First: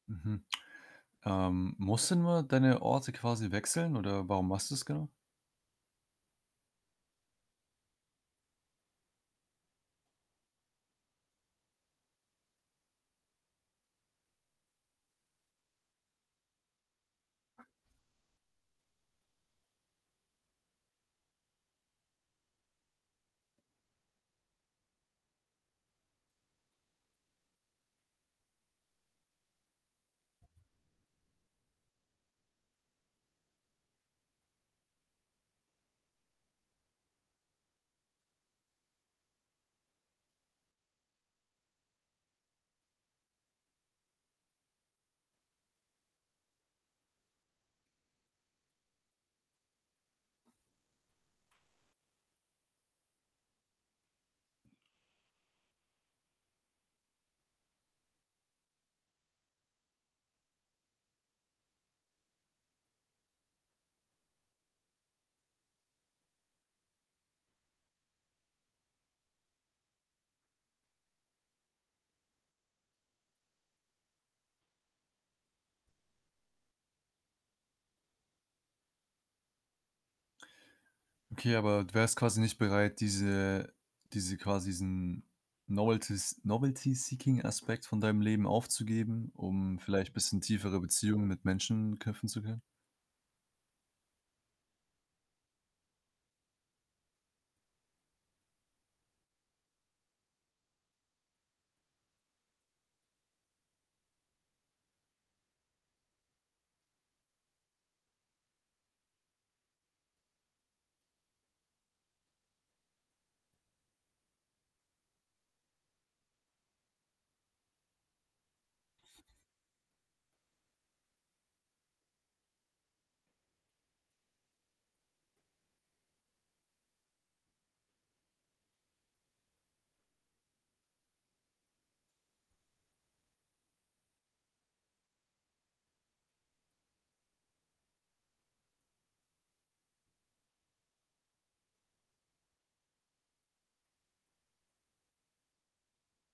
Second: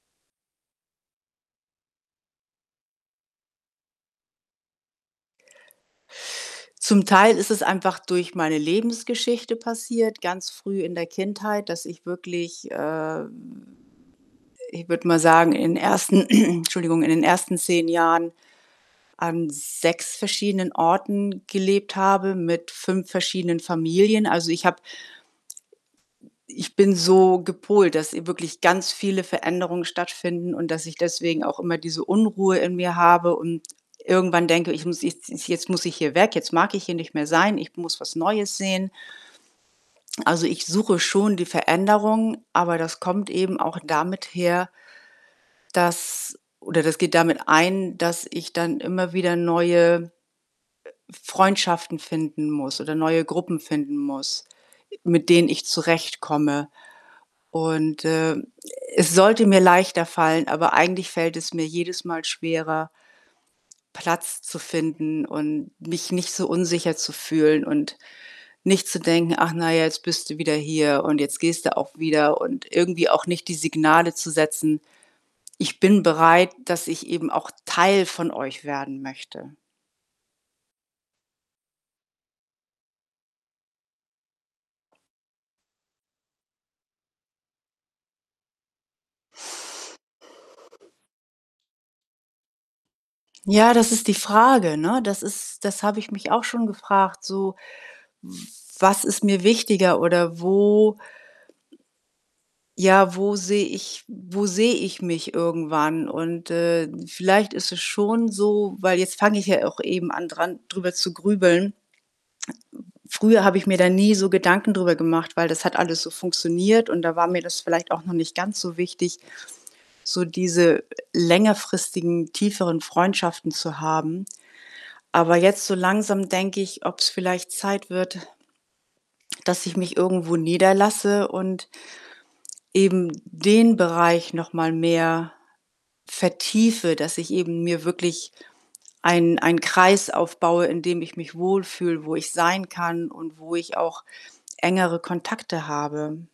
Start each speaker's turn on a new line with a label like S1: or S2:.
S1: Mhm. Ähm, musst du nur deine Orte quasi wechseln oder warum machst du's genau?
S2: Zum Teil ist es einfach durch meine Lebensgeschichte passiert, ganz früh in der Kindheit, dass ich wirklich, ähm, ich würde mal sagen, in 1. entschuldigung in den 1. 10 Jahren an 6 verschiedenen Orten gelebt habe mit 5 verschiedenen Familien. Also, ich habe hm, ich bin so gepolt, dass wirklich ganz viele Veränderungen stattfinden und dass ich deswegen auch immer diese Unruhe in mir habe und irgendwann denke, ich muss jetzt jetzt muss ich hier weg, jetzt mag ich hier nicht mehr sein, ich muss was Neues sehen. Also, ich suche schon die Veränderung, aber das kommt eben auch damit her dass oder das geht damit ein, dass ich dann immer wieder neue, äh, F Freundschaften finden muss oder neue Gruppen finden muss, mit denen ich zurechtkomme. Und, äh, es sollte mir leichter fallen, aber eigentlich fällt es mir jedes Mal schwerer Platz zu finden und mich nicht so unsicher zu fühlen und nicht zu denken: „Ach na ja, jetzt bist du wieder hier und jetzt gehst du auch wieder.“ Und irgendwie auch nicht die Signale zu setzen: „Ich bin bereit, dass ich eben auch Teil von euch werden möchte.“
S1: Okay, aber du wärst quasi nicht bereit, diese diese quasi diesen novelties novelty seeking Aspekt von deinem Leben aufzugeben, um vielleicht bisschen tiefere Beziehungen mit Menschen knüpfen zu können?
S2: Ja, das ist die Frage, ne? Das ist das habe ich mich auch schon gefragt, so, w was ist mir wichtiger oder wo ja, wo sehe ich wo sehe ich mich irgendwann? Und, äh, vielleicht ist es schon so, weil jetzt fange ich ja auch eben an dran drüber zu grübeln. Früher habe ich mir da nie so Gedanken drüber gemacht, weil das hat alles so funktioniert und da war mir das vielleicht auch noch nicht ganz so wichtig, so diese längerfristigen, tieferen Freundschaften zu haben. Aber jetzt so langsam denke ich, ob's vielleicht Zeit wird dass ich mich irgendwo niederlasse und eben den Bereich noch mal mehr vertiefe, dass ich eben mir wirklich ein einen Kreis aufbaue, in dem ich mich wohlfühle, wo ich sein kann und wo ich auch engere Kontakte habe.